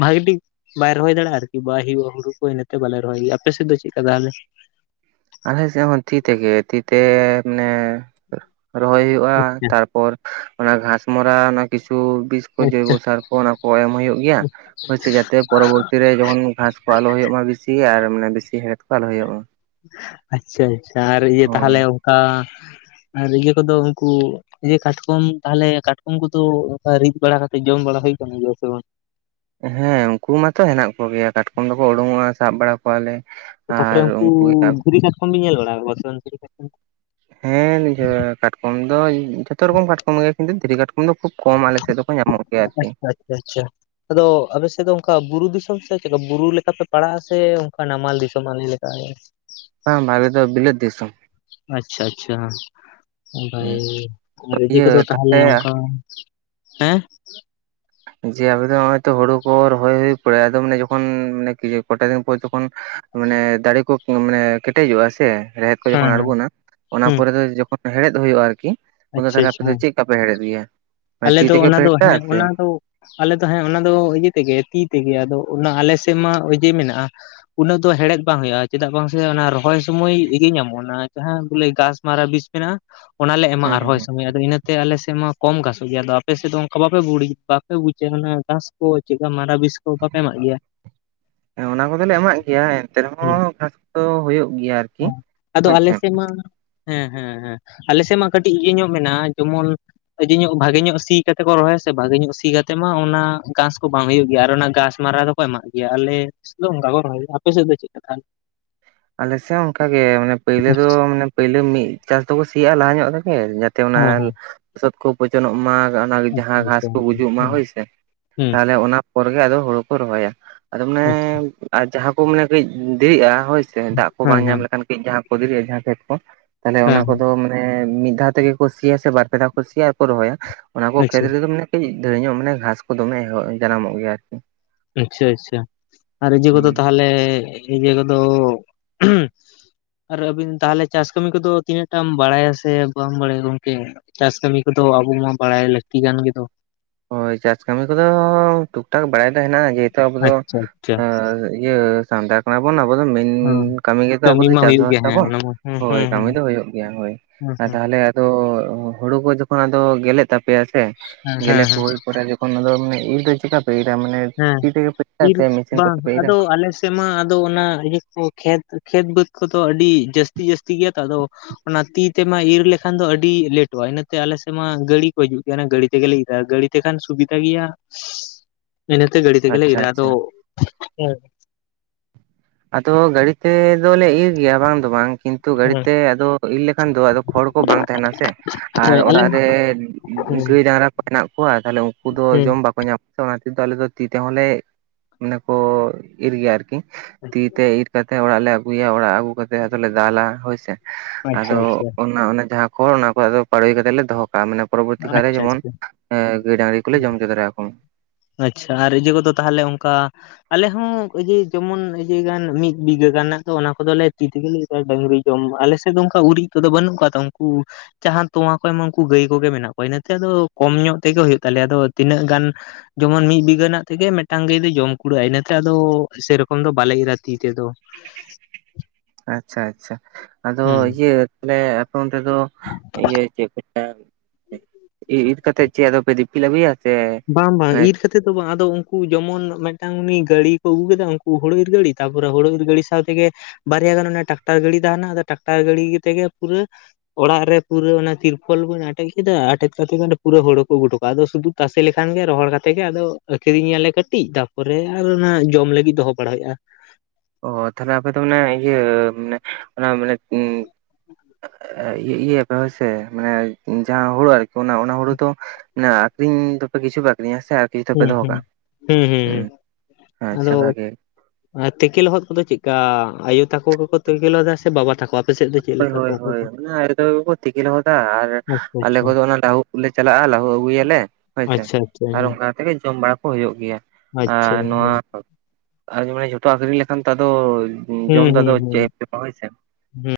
ᱵᱷᱟᱜᱮ ᱴᱷᱤᱠ ᱵᱟᱭ ᱨᱚᱦᱚᱭ ᱫᱟᱲᱮᱭᱟᱜᱼᱟ ᱟᱨᱠᱤ ᱵᱟᱭ ᱦᱩᱭᱩᱜᱼᱟ ᱦᱩᱲᱩ ᱠᱚ ᱤᱱᱟᱹᱛᱮ ᱵᱟᱞᱮ ᱨᱚᱦᱚᱭ ᱜᱮᱭᱟ ᱟᱯᱮ ᱥᱮᱫ ᱫᱚ ᱪᱮᱫᱠᱟ ᱛᱟᱦᱚᱞᱮ? ᱟᱞᱮ ᱥᱮᱫ ᱦᱚᱸ ᱛᱤ ᱛᱮᱜᱮ ᱛᱤ ᱛᱮ ᱢᱟᱱᱮ ᱨᱚᱦᱚᱭ ᱦᱳᱭᱳᱜᱼᱟ ᱛᱟᱨ ᱯᱚᱨ ᱚᱱᱟ ᱜᱷᱟᱥᱢᱚᱨᱟ ᱚᱱᱟ ᱠᱤᱪᱷᱩ ᱵᱤᱥ ᱠᱚ ᱡᱳᱭᱵᱳ ᱟᱪᱪᱷᱟ ᱥᱟᱨ ᱠᱚ ᱚᱱᱟ ᱠᱚ ᱮᱢ ᱦᱳᱭᱳᱜ ᱜᱮᱭᱟ ᱾ ᱦᱳᱭ ᱥᱮ ᱡᱟᱛᱮ ᱯᱚᱨᱚᱵᱚᱨᱛᱤ ᱨᱮ ᱡᱚᱠᱷᱚᱱ ᱜᱷᱟᱥ ᱠᱚ ᱟᱞᱚ ᱦᱳᱭᱳᱜ ᱢᱟ ᱵᱤᱥᱤ ᱟᱨ ᱢᱟᱱᱮ ᱵᱤᱥᱤ ᱦᱮᱲᱦᱮᱫ ᱠᱚ ᱟᱞᱚ ᱦᱳᱭᱳᱜ ᱢᱟ ᱾ ᱟᱪᱪᱷᱟ ᱟᱪᱪᱷᱟ ᱟᱨ ᱤᱭᱟᱹ ᱦᱳᱭ ᱛᱟᱦᱚᱞᱮ ᱚᱱᱠᱟ ᱟᱨ ᱤᱭᱟᱹ ᱠᱚᱫᱚ ᱩᱱᱠᱩ ᱡᱮ ᱠᱟᱴᱠᱚᱢ ᱛᱟᱦᱚᱞᱮ ᱠᱟᱴᱠᱚᱢ ᱠᱚᱫᱚ ᱚᱱᱟ ᱨᱤᱫ ᱵᱟᱲᱟ ᱠᱟᱛᱮᱜ ᱡᱚᱢ ᱵᱟᱲᱟ ᱦᱳᱭ ᱠᱟᱱ ᱜᱮᱭᱟ ᱥᱮ ᱵᱟᱝ? ᱦᱮᱸ ᱩᱱᱠᱩ ᱢᱟᱛᱚ ᱦᱮᱱᱟᱜ ᱠᱚᱜᱮᱭᱟ ᱠᱟᱴᱠᱚᱢ ᱫᱚᱠᱚ ᱳᱲᱳᱝᱚᱜᱼᱟ ᱥᱟᱵ ᱵᱟᱲᱟ ᱠᱚᱣᱟᱞᱮ ᱟᱨ ᱩᱱᱠᱩ ᱜᱮ ᱦᱟᱜ [unintelligible] ᱧᱮᱞ ᱵᱟᱲᱟ [inaudible] ᱦᱮᱸ [unintelligible] ᱠᱟᱴᱠᱚᱢ ᱫᱚ ᱡᱷᱚᱛᱚ ᱨᱚᱠᱚᱢ ᱠᱟᱴᱠᱚᱢ ᱜᱮ ᱠᱤᱱᱛᱩ ᱫᱷᱤᱨᱤ ᱠᱟᱴ [unintelligible] ᱠᱷᱩᱵ ᱠᱚᱢ ᱟᱞᱮ ᱥᱮᱫ ᱫᱚᱠᱚ ᱧᱟᱢᱚᱜ ᱜᱮᱭᱟ ᱟᱨᱠᱤ ᱾ ᱟᱪᱪᱷᱟ ᱟᱪᱪᱷᱟ ᱾ ᱟᱫᱚ ᱟᱯᱮ ᱥᱮᱫ ᱫᱚ ᱚᱱᱠᱟ ᱵᱩᱨᱩ ᱫᱤᱥᱚᱢ ᱥᱮ ᱪᱮᱫᱠᱟ ᱵᱩᱨᱩ ᱞᱮᱠᱟᱯᱮ ᱯᱟᱲᱟᱜ-ᱟ, ᱥᱮ ᱚᱱᱠᱟ ᱱᱟᱢᱟᱞ ᱫᱤᱥᱚᱢ ᱟᱞᱮ ᱞᱮᱠᱟ ᱜᱮ? ᱵᱟᱝ ᱵᱟᱝ ᱟᱞᱮ ᱫᱚ ᱵᱤᱞᱟᱹᱛ ᱫᱤᱥᱚᱢ ᱾ ᱟᱪᱪᱷᱟ ᱟᱪᱪᱷᱟ ᱵᱷᱟᱜᱮ ᱟᱨ ᱤᱭᱟᱹ ᱠᱚᱫᱚ ᱛᱟᱦᱚᱞᱮ ᱚᱱᱠᱟ ᱾ ᱦᱮᱸ ᱡᱮ ᱟᱵᱮ ᱫᱚ ᱱᱚᱜ-ᱚᱭ ᱛᱚ ᱦᱳᱲᱳ ᱠᱚ ᱨᱚᱦᱚᱭ ᱦᱳᱭ ᱯᱚᱨᱮ ᱟᱫᱚ ᱢᱟᱱᱮ ᱡᱚᱠᱷᱚᱱ ᱢᱟᱱᱮ ᱠᱚᱴᱟ ᱫᱤᱱ ᱯᱚᱨ ᱛᱚᱠᱷᱚᱱ ᱾ ᱢᱟᱱᱮ ᱫᱟᱲᱮ ᱠᱚ ᱢᱟᱱᱮ ᱠᱮᱴᱮᱡᱚᱜᱼᱟ ᱥᱮ ᱾ ᱨᱮᱦᱮᱫ ᱠᱚ ᱦᱮᱸ ᱡᱚᱠᱷᱚᱱ ᱦᱮᱸ ᱟᱲᱜᱳᱱᱟ ᱚᱱᱟ ᱦᱩᱸ ᱯᱚᱨᱮ ᱫᱚ ᱡᱚᱠᱷᱚᱱ ᱦᱮᱲᱦᱮᱫ ᱦᱳᱭᱳᱜᱼᱟ ᱟᱨᱠᱤ, ᱩᱱᱫᱚ ᱟᱪᱪᱷᱟ ᱛᱟᱦᱞᱮ ᱟᱯᱮ ᱟᱪᱪᱷᱟ ᱫᱚ ᱪᱮᱫ? ᱛᱟᱯᱮ ᱦᱮᱲᱮᱫ ᱜᱮᱭᱟ ᱟᱞᱮ ᱛᱤ ᱫᱚ ᱛᱮᱜᱮ ᱚᱱᱟ ᱯᱮ ᱫᱚ ᱦᱮᱲᱦᱮᱫᱟ ᱦᱮᱸ ᱥᱮ ᱚᱱᱟ ᱫᱚ ᱾ ᱟᱞᱮ ᱫᱚ ᱦᱮᱸ ᱚᱱᱟ ᱫᱚ ᱤᱭᱟᱹ ᱛᱮᱜᱮ ᱛᱤ ᱛᱮᱜᱮ ᱟᱫᱚ ᱚᱱᱟ ᱟᱞᱮ ᱥᱮᱫ ᱢᱟ ᱚᱡᱮ ᱢᱮᱱᱟᱜᱼᱟ ᱾ ᱩᱱᱟᱹᱜ ᱫᱚ ᱦᱮᱲᱦᱮᱫ ᱵᱟᱝ ᱦᱳᱭᱳᱜᱼᱟ, ᱪᱮᱫᱟᱜ ᱵᱟᱝ ᱥᱮ ᱚᱱᱟ ᱨᱚᱦᱚᱭ ᱥᱩᱢᱚᱭ ᱤᱭᱟᱹ ᱧᱟᱢᱚᱜᱼᱟ ᱚᱱᱟ ᱡᱟᱦᱟᱸ ᱵᱚᱞᱮ ᱜᱷᱟᱥᱢᱟᱨᱟ ᱵᱤᱥ ᱾ ᱢᱮᱱᱟᱜᱼᱟ ᱚᱱᱟᱞᱮ ᱦᱩᱸ ᱮᱢᱟᱜ-ᱟ ᱦᱩᱸ ᱨᱚᱦᱚᱭ ᱦᱩᱸ ᱥᱚᱢᱚᱭ ᱟᱫᱚ ᱤᱱᱟᱹᱛᱮ ᱟᱞᱮ ᱥᱮᱫ ᱢᱟ ᱠᱚᱢ ᱜᱟᱥ ᱟᱫᱚ ᱟᱯᱮ ᱥᱮᱫ ᱫᱚ ᱚᱱᱠᱟ ᱵᱟᱯᱮ [inaudible] ᱵᱟᱯᱮ ᱵᱩᱡᱟ ᱚᱱᱟ ᱜᱷᱟᱥ ᱠᱚ ᱪᱮᱫᱠᱟ ᱢᱟᱨᱟ ᱵᱤᱥ ᱠᱚ ᱵᱟᱯᱮ ᱮᱢᱟᱜ ᱜᱮᱭᱟ? [unintelligible] ᱦᱮᱸ ᱚᱱᱟ ᱠᱚᱫᱚ ᱞᱮ ᱮᱢᱟᱜ ᱜᱮᱭᱟ ᱮᱱᱛᱮ ᱨᱮᱦᱚᱸ ᱜᱷᱟᱥ ᱫᱚ ᱦᱳᱭᱳᱜ ᱜᱮᱭᱟ ᱟᱨᱠᱤ ᱦᱮᱸ ᱟᱫᱚ ᱦᱳᱭ ᱥᱮ ᱟᱞᱮ ᱾ ᱥᱮᱫ ᱢᱟ [inaudible] ᱦᱮᱸ ᱦᱮᱸ ᱦᱮᱸ ᱟᱞᱮ ᱥᱮᱫ ᱢᱟ ᱠᱟᱹᱴᱤᱡ ᱤᱭᱟᱹ ᱧᱚᱜ ᱢᱮᱱᱟᱜᱼᱟ ᱡᱮᱢᱚᱱ [inaudible] ᱧᱚᱜ ᱵᱷᱟᱜᱮ ᱧᱚᱜ ᱥᱤ ᱠᱟᱛᱮ ᱠᱚ ᱨᱚᱦᱚᱭᱟ ᱥᱮ ᱵᱷᱟᱜᱮ ᱧᱚᱜ ᱥᱤ ᱠᱟᱛᱮ ᱢᱟ ᱚᱱᱟ ᱜᱷᱟᱥ ᱠᱚ ᱵᱟᱝ ᱦᱳᱭᱳᱜ ᱜᱮᱭᱟ, ᱟᱨ ᱚᱱᱟ ᱜᱷᱟᱥ ᱢᱟᱨᱟ ᱫᱚ ᱾ ᱠᱚ ᱮᱢᱟᱜ ᱜᱮᱭᱟ ᱟᱞᱮ ᱥᱮᱫ ᱫᱚ ᱚᱱᱠᱟ ᱠᱚ ᱨᱚᱦᱚᱭᱟ, ᱟᱯᱮ ᱥᱮᱫ ᱫᱚ ᱪᱮᱫᱠᱟ ᱛᱟᱦᱞᱮ? ᱟᱞᱮᱥᱮᱫ ᱦᱚᱸ ᱚᱱᱠᱟ ᱜᱮ ᱢᱟᱱᱮ ᱯᱟᱹᱭᱞᱟᱹ ᱫᱚ ᱢᱟᱱᱮ ᱯᱟᱹᱭᱞᱟᱹ ᱢᱤᱫ ᱪᱟᱥ ᱫᱚᱠᱚ ᱥᱤᱭᱟᱜᱼᱟ ᱞᱟᱦᱟ ᱧᱚᱜ ᱨᱮᱜᱮ ᱛᱮ ᱚᱱᱟ ᱦᱮᱸ ᱞᱚᱥᱚᱫ ᱠᱚ ᱯᱚᱪᱚᱱᱚᱜ ᱢᱟ ᱚᱱᱟ ᱟᱪᱪᱷᱟ ᱡᱟᱦᱟᱸ ᱟᱪᱪᱷᱟ ᱟᱪᱪᱷᱟ ᱜᱷᱟᱥ ᱦᱮᱸ ᱠᱚ ᱦᱮᱸ ᱜᱩᱡᱩᱜ ᱢᱟ ᱦᱳᱭ ᱟᱪᱪᱷᱟ ᱥᱮ ᱾ ᱛᱟᱦᱞᱮ ᱚᱱᱟ ᱯᱚᱨ ᱜᱮ ᱟᱫᱚ ᱦᱳᱲᱳ ᱠᱚ ᱨᱚᱦᱚᱭᱟ ᱟᱫᱚ ᱢᱟᱱᱮ ᱟᱨ ᱡᱟᱦᱟᱸ ᱠᱚ ᱢᱟᱱᱮ ᱠᱟᱹᱡ ᱫᱮᱨᱤᱜᱼᱟ ᱦᱳᱭ ᱥᱮ ᱫᱟᱜ ᱠᱚ ᱦᱮᱸ ᱵᱟᱝ ᱦᱮᱸ ᱧᱟᱢ ᱞᱮᱠᱷᱟᱱ ᱠᱟᱹᱡ ᱡᱟᱦᱟᱸ ᱠᱚ ᱫᱮᱨᱤᱜᱼᱟ ᱡᱟᱦᱟᱸ ᱠᱷᱮᱛ ᱠᱚ ᱾ ᱛᱟᱦᱞᱮ ᱚᱱᱟ ᱦᱮᱸ ᱦᱮᱸ ᱠᱚᱫᱚ ᱢᱟᱱᱮ ᱢᱤᱫ ᱫᱷᱟᱣ ᱛᱮᱜᱮ ᱠᱚ ᱥᱤᱭᱟ ᱥᱮ ᱵᱟᱨᱯᱮ ᱫᱷᱟᱣ ᱠᱚ ᱥᱤᱭᱟ ᱟᱨᱠᱚ ᱨᱚᱦᱚᱭᱟ? ᱚᱱᱟ ᱠᱚ ᱠᱷᱮᱛ ᱟᱪᱪᱷᱟ ᱨᱮᱫᱚ ᱢᱟᱱᱮ ᱠᱟᱹᱡ ᱫᱷᱟᱹᱨ ᱧᱚᱜ ᱢᱟᱱᱮ ᱜᱷᱟᱸᱥ ᱠᱚ ᱫᱚᱢᱮ ᱡᱟᱱᱟᱢᱚᱜ ᱜᱮᱭᱟ ᱟᱨᱠᱤ। ᱟᱪᱪᱷᱟ ᱟᱪᱪᱷᱟ ᱟᱨ ᱤᱡᱟᱹ ᱠᱚᱫᱚ ᱛᱟᱦᱟᱞᱮ ᱤᱡᱟᱹ ᱠᱚᱫᱚ ᱟᱨ ᱟᱵᱤᱱ ᱛᱟᱦᱟᱞᱮ ᱪᱟᱥ ᱠᱟᱹᱢᱤ ᱠᱚᱫᱚ ᱛᱤᱱᱟᱹᱜ ᱴᱟᱢ ᱵᱟᱲᱟᱭᱟ ᱥᱮ ᱵᱟᱢ ᱵᱟᱲᱟᱭᱟ ᱜᱚᱝᱠᱮ? ᱪᱟᱥ ᱠᱟᱹᱢᱤ ᱠᱚᱫᱚ ᱟᱵᱚ ᱢᱟ ᱵᱟᱲᱟᱭ ᱞᱟᱹᱠᱛᱤ ᱠᱟᱱ ᱜᱮᱫᱚ। ᱦᱳᱭ ᱪᱟᱥ ᱠᱟᱹᱢᱤ ᱠᱚᱫᱚ ᱴᱩᱠ ᱴᱟᱠ ᱵᱟᱲᱟᱭ ᱫᱚ ᱦᱮᱱᱟᱜᱼᱟ ᱡᱮ ᱼᱼ ᱛᱚ ᱟᱵᱚ ᱫᱚ ᱟᱪᱪᱷᱟ ᱟᱪᱪᱷᱟ ᱮᱸᱻ ᱤᱭᱟᱹ ᱥᱟᱱᱛᱟᱲ ᱠᱟᱱᱟ ᱵᱚᱱ ᱟᱵᱚ ᱫᱚ ᱢᱮᱱ ᱦᱮᱸ ᱠᱟᱹᱢᱤ ᱜᱮ ᱛᱚ ᱟᱵᱚ ᱫᱚ ᱢᱟ ᱦᱩᱭᱩᱜ ᱪᱟᱥᱵᱟᱥ ᱜᱮᱭᱟ ᱦᱮᱸ ᱛᱟᱵᱚᱱ ᱚᱱᱟ ᱢᱟ ᱦᱮᱸ ᱦᱳᱭ ᱦᱮᱸ ᱠᱟᱹᱢᱤ ᱦᱮᱸ ᱫᱚ ᱦᱩᱭᱩᱜ ᱜᱮᱭᱟ ᱦᱳᱭ᱾ ᱦᱮᱸ ᱟᱨ ᱦᱮᱸ ᱛᱟᱦᱟᱞᱮ ᱼᱼ ᱟᱫᱚ ᱦᱩᱲᱩ ᱠᱚ ᱡᱚᱠᱷᱚᱱ ᱟᱫᱚ ᱜᱮᱞᱮᱫ ᱛᱟᱯᱮᱭᱟ ᱥᱮ ᱦᱮᱸ ᱦᱮᱸ ᱜᱮᱞᱮ ᱠᱚ ᱦᱮᱸ ᱦᱩᱭ ᱯᱚᱨᱮ ᱡᱚᱠᱷᱚᱱ ᱟᱫᱚ ᱢᱟᱱᱮ ᱤᱨ ᱫᱚ ᱪᱮᱠᱟᱛᱮ ᱼᱼ ᱯᱮ ᱤᱨᱟ ᱢᱟᱱᱮ ᱦᱮᱸ ᱛᱤ ᱛᱮᱜᱮ ᱯᱮ ᱤᱨᱟ ᱥᱮ ᱢᱤᱥᱤᱱ ᱠᱚ ᱛᱮᱯᱮ ᱤᱨᱟ? ᱥᱮᱢᱟ ᱟᱫᱚ ᱚᱱᱟ ᱤᱭᱟᱹ ᱠᱚ ᱠᱷᱮᱛ ᱠᱷᱮᱛ ᱵᱟᱹᱫᱽ ᱠᱚᱫᱚ ᱟᱹᱰᱤ ᱡᱟᱹᱥᱛᱤ ᱡᱟᱹᱥᱛᱤ ᱜᱮᱭᱟ ᱛᱚ ᱟᱫᱚ ᱚᱱᱟ ᱛᱤ ᱛᱮᱢᱟ ᱤᱨ ᱞᱮᱠᱷᱟᱱ ᱫᱚ ᱟᱹᱰᱤ ᱞᱮᱴᱚᱜᱼᱟ ᱤᱱᱟᱹᱛᱮ ᱟᱞᱮ ᱥᱮᱫ ᱢᱟ ᱜᱟᱹᱲᱤ ᱠᱚ ᱦᱤᱡᱩᱜ ᱜᱮᱭᱟ ᱚᱱᱟ ᱜᱟᱹᱲᱤ ᱛᱮᱜᱮ ᱞᱮ ᱤᱨᱟ ᱜᱟᱹᱲᱤ ᱛᱮᱠᱷᱟᱱ ᱥᱩᱵᱤᱫᱟ ᱜᱮᱭᱟ᱾ ᱤᱱᱟᱹᱛᱮ ᱜᱟᱹᱲᱤ ᱛᱮᱜᱮᱞᱮ ᱟᱪᱪᱷᱟ ᱮᱨᱟ ᱟᱫᱚ ᱟᱪᱪᱷᱟ ᱦᱩᱸ ᱟᱫᱚ ᱜᱟᱹᱲᱤ ᱛᱮ ᱫᱚᱞᱮ ᱤᱨ ᱜᱮᱭᱟ ᱵᱟᱝ ᱫᱚ ᱵᱟᱝ ᱠᱤᱱᱛᱩ ᱜᱟᱹᱲᱤ ᱦᱮᱸ, ᱛᱮ ᱟᱫᱚ ᱼᱼ ᱤᱨ ᱞᱮᱠᱷᱟᱱ ᱫᱚ ᱟᱫᱚ ᱠᱷᱚᱲ ᱠᱚ ᱵᱟᱝ ᱛᱟᱦᱮᱱᱟ ᱥᱮ᱾ ᱟᱨ ᱦᱳᱭ ᱟᱞᱮ ᱚᱲᱟᱜ ᱨᱮ ᱦᱮᱸ ᱜᱟᱹᱭ ᱰᱟᱝᱨᱟ ᱼᱼ ᱢᱮᱱᱟᱜᱱᱟᱜ ᱠᱚᱣᱟ ᱛᱟᱦᱟᱞᱮ ᱩᱱᱠᱩ ᱫᱚ ᱦᱮᱸ ᱡᱚᱢ ᱵᱟᱠᱚ ᱼᱼ ᱛᱚ ᱚᱱᱟ ᱛᱮᱫᱚ ᱟᱞᱮ ᱫᱚ ᱛᱤ ᱛᱮᱦᱚᱸᱞᱮ ᱢᱟᱱᱮ ᱠᱚ ᱤᱨ ᱜᱮᱭᱟ ᱟᱨᱠᱤ। ᱛᱤ ᱛᱮ ᱤᱨ ᱠᱟᱛᱮ ᱚᱲᱟᱜ ᱞᱮ ᱟᱹᱜᱩᱭᱟ᱾ ᱚᱲᱟᱜ ᱟᱹᱜᱩ ᱠᱟᱛᱮ ᱛᱮ ᱟᱫᱚᱞᱮ ᱫᱟᱞᱟ ᱦᱳᱭᱥᱮ᱾ ᱟᱪᱪᱷᱟ ᱟᱫᱚ ᱟᱪᱪᱷᱟ ᱚᱱᱟ ᱚᱱᱟ ᱡᱟᱦᱟᱸ ᱼᱼ ᱦᱳᱭ ᱚᱱᱟ ᱠᱚ ᱟᱫᱚ ᱯᱟᱲᱳᱭ ᱠᱟᱛᱮᱫ ᱞᱮ ᱫᱚᱦᱚ ᱠᱟᱜᱼᱟ ᱢᱟᱱᱮ ᱼᱼ ᱯᱚᱨᱚᱵᱚᱨᱛᱤ ᱠᱟᱞᱨᱮ ᱟᱪᱪᱷᱟ ᱡᱮᱢᱚᱱ ᱟᱪᱪᱷᱟ ᱜᱟᱹᱭ ᱰᱟᱝᱨᱤ ᱠᱚ ᱞᱮ ᱦᱚᱪᱚ ᱫᱟᱲᱮ ᱟᱠᱚᱢᱟ ᱟᱪᱪᱷᱟ ᱟᱨ ᱤᱭᱟᱹ ᱠᱚᱫᱚ ᱛᱟᱦᱞᱮ ᱚᱱᱠᱟ ᱼᱼ ᱟᱞᱮ ᱦᱚᱸ ᱤᱭᱟᱹ ᱡᱮᱢᱚᱱ ᱤᱭᱟᱹ ᱜᱟᱱ ᱢᱤᱫ ᱵᱤᱜᱷᱟᱹ ᱜᱟᱱ ᱨᱮᱱᱟᱜ ᱫᱚ ᱚᱱᱟ ᱠᱚᱫᱚ ᱞᱮ ᱛᱤ ᱛᱮᱜᱮᱞᱮ ᱤ ᱰᱟᱹᱝᱨᱤ ᱡᱚᱢ ᱟᱞᱮᱥᱮᱫ ᱫᱚ ᱚᱱᱠᱟ ᱜᱩᱨᱤᱡ ᱠᱚᱫᱚ ᱵᱟᱹᱱᱩᱜ ᱠᱟᱜ ᱛᱚ ᱩᱱᱠᱩ ᱼᱼ ᱡᱟᱦᱟᱸ ᱛᱚᱣᱟ ᱠᱚ ᱮᱢᱟ ᱩᱱᱠᱩ ᱜᱟᱹᱭ ᱠᱚᱜᱮ ᱢᱮᱱᱟᱜ ᱠᱚᱣᱟ ᱤᱱᱟᱹᱛᱮ ᱟᱫᱚ ᱠᱚᱢ ᱧᱚᱜ ᱛᱮᱜᱮ ᱦᱩᱭᱩᱜ ᱛᱟᱞᱮᱭᱟ। ᱟᱫᱚ ᱛᱤᱱᱟᱹᱜ ᱜᱟᱱ ᱼᱼ ᱡᱮᱢᱚᱱ ᱢᱤᱫ ᱵᱤᱜᱷᱟᱹ ᱨᱮᱱᱟᱜ ᱛᱮᱜᱮ ᱢᱤᱫᱴᱟᱝ ᱜᱟᱹᱭ ᱫᱚᱭ ᱡᱚᱢ ᱠᱩᱲᱟᱹᱜᱼᱟ ᱤᱱᱟᱹᱛᱮ ᱟᱫᱚ ᱥᱮᱨᱚᱠᱚᱢ ᱫᱚ ᱵᱟᱞᱮ ᱤᱨᱟ ᱛᱤ ᱛᱮᱫᱚ। ᱟᱪᱪᱷᱟ ᱟᱪᱪᱷᱟ ᱟᱫᱚ ᱦᱮᱸ ᱤᱭᱟᱹ ᱛᱟᱦᱟᱞᱮ ᱟᱯᱮ ᱚᱱᱛᱮ ᱫᱚ ᱤᱭᱟᱹ ᱪᱮᱫ ᱠᱚ ᱪᱟᱥ ᱜᱮ ᱤᱨ ᱤᱨ ᱠᱟᱛᱮᱫ ᱪᱮᱫ ᱟᱫᱚᱯᱮ ᱫᱤᱯᱤᱞ ᱟᱜᱩᱭᱟ? ᱵᱟᱝ ᱵᱟᱝ ᱤᱨ ᱠᱟᱛ ᱛᱮ ᱫᱚ ᱵᱟᱝ ᱟᱫᱚ ᱩᱱᱠᱩ ᱡᱮᱢᱚᱱ ᱢᱮᱫᱴᱟᱝ ᱩᱱᱤ ᱜᱟᱹᱲᱤ ᱠᱚ ᱟᱹᱜᱩ ᱠᱮᱫᱟ ᱩᱱᱠᱩ ᱦᱳᱲᱳ ᱤᱨ ᱜᱟᱹᱲᱤ ᱛᱟᱯᱚᱨᱮ ᱦᱳᱲᱳ ᱤᱨ ᱜᱟᱹᱲᱤ ᱥᱟᱶᱛᱮᱜᱮ ᱼᱼ ᱵᱟᱨᱭᱟ ᱜᱟᱱ ᱚᱱᱟ ᱴᱨᱟᱠᱴᱟᱨ ᱜᱟᱹᱰᱤ ᱛᱟᱦᱮᱱᱟ ᱟᱫᱚ ᱴᱨᱟᱠᱴᱟᱨ ᱜᱟᱹᱰᱤ ᱛᱮᱜᱮ ᱯᱩᱨᱟᱹ ᱼᱼ ᱚᱲᱟᱜ ᱨᱮ ᱯᱩᱨᱟᱹ ᱚᱱᱟ ᱛᱤᱨᱯᱚᱞ ᱵᱤᱱ ᱟᱴᱮᱫ ᱠᱮᱫᱟ ᱟᱴᱮᱫ ᱠᱟᱛᱮ ᱯᱩᱨᱟᱹ ᱦᱩᱲᱩ ᱠᱚ ᱟᱹᱜᱩ ᱦᱚᱴᱚ ᱠᱟᱜᱼᱟ। ᱟᱫᱚ ᱥᱩᱫᱷᱩ ᱼᱼ ᱛᱟᱥᱮ ᱞᱮᱠᱷᱟᱱ ᱜᱮ ᱨᱚᱦᱚᱲ ᱠᱟᱛᱮᱜ ᱜᱮ ᱟᱫᱚ ᱟᱹᱠᱷᱨᱤᱧ ᱜᱮᱭᱟᱞᱮ ᱠᱟᱹᱴᱤᱡ ᱛᱟᱯᱚᱨᱮ ᱟᱨ ᱚᱱᱟ ᱡᱚᱢ ᱞᱟᱹᱜᱤᱫ ᱫᱚᱦᱚ ᱵᱟᱲᱟᱟ ᱦᱩᱭᱩᱜᱼᱟ। ᱚ ᱛᱟᱦᱟᱞᱮ ᱟᱯᱮ ᱫᱚ ᱢᱟᱱᱮ ᱤᱭᱟᱹ ᱢᱟᱱᱮ ᱚᱱᱟ ᱢᱟᱱᱮ ᱼᱼ [unintelligible] ᱤᱭᱟ. ᱤᱭᱟᱹᱭᱟ ᱯᱮ ᱦᱳᱭᱥᱮ ᱢᱟᱱᱮ ᱡᱟᱦᱟᱸ ᱦᱩᱲᱩ ᱟᱨᱠᱤ ᱚᱱᱟ ᱚᱱᱟ ᱦᱩᱲᱩ ᱫᱚ ᱼᱼ ᱢᱟᱱᱮ ᱟᱠᱷᱨᱤᱧ ᱫᱚᱯᱮ ᱠᱤᱪᱷᱩ ᱯᱮ ᱟᱠᱨᱤᱧᱟ ᱥᱮ ᱼᱼ ᱦᱩᱸ ᱦᱩᱸ ᱦᱩᱸ ᱦᱩᱸ ᱦᱩᱸ ᱟᱪᱪᱷᱟ ᱟᱫᱚ ᱼᱼ ᱵᱷᱟᱜᱮ ᱛᱮᱠᱮ ᱞᱚᱦᱚᱫ ᱠᱚᱫᱚ ᱪᱮᱫ ᱠᱟ ᱟᱭᱳ ᱛᱟᱠᱚ ᱜᱮᱠᱚ ᱛᱮᱠᱮ ᱞᱚᱦᱚᱫᱟ ᱥᱮ ᱵᱟᱵᱟ ᱛᱟᱠᱚ? ᱟᱯᱮ ᱥᱮᱫ ᱫᱚ ᱪᱮᱫ ᱦᱳᱭ ᱞᱮᱠᱟ ᱠᱚ ᱦᱳᱭ ᱚᱠᱚᱭ ᱦᱳᱭ ᱠᱚ ᱚᱱᱟ ᱟᱭᱳ ᱛᱟᱠᱚ ᱜᱮᱠᱚ ᱛᱮᱠᱮ ᱞᱚᱦᱚᱫᱟ ᱟᱨ ᱟᱪᱪᱷᱟ ᱟᱞᱮ ᱠᱚᱫᱚ ᱚᱱᱟ ᱞᱟᱹᱦᱩᱫ ᱞᱮ ᱪᱟᱞᱟᱜᱼᱟ ᱞᱟᱹᱦᱩ ᱟᱹᱜᱩᱭᱟᱞᱮ ᱦᱳᱭ ᱥᱮ। [unintelligible] ᱛᱮᱜᱮ ᱡᱚᱢ ᱵᱟᱲᱟ ᱠᱚ ᱦᱩᱭᱩᱜ ᱜᱮᱭᱟ᱾ ᱟᱪᱪᱷᱟ ᱟᱨ ᱱᱚᱣᱟ ᱟᱪᱪᱷᱟ ᱼᱼ ᱟᱨ ᱡᱮ ᱢᱟᱱᱮ ᱡᱷᱚᱛᱚ ᱟᱠᱷᱨᱤᱧ ᱞᱮᱠᱷᱟᱱ ᱛᱚ ᱟᱫᱚ ᱼᱼ ᱦᱩᱸ ᱦᱩᱸ ᱦᱩᱸ ᱦᱩᱸ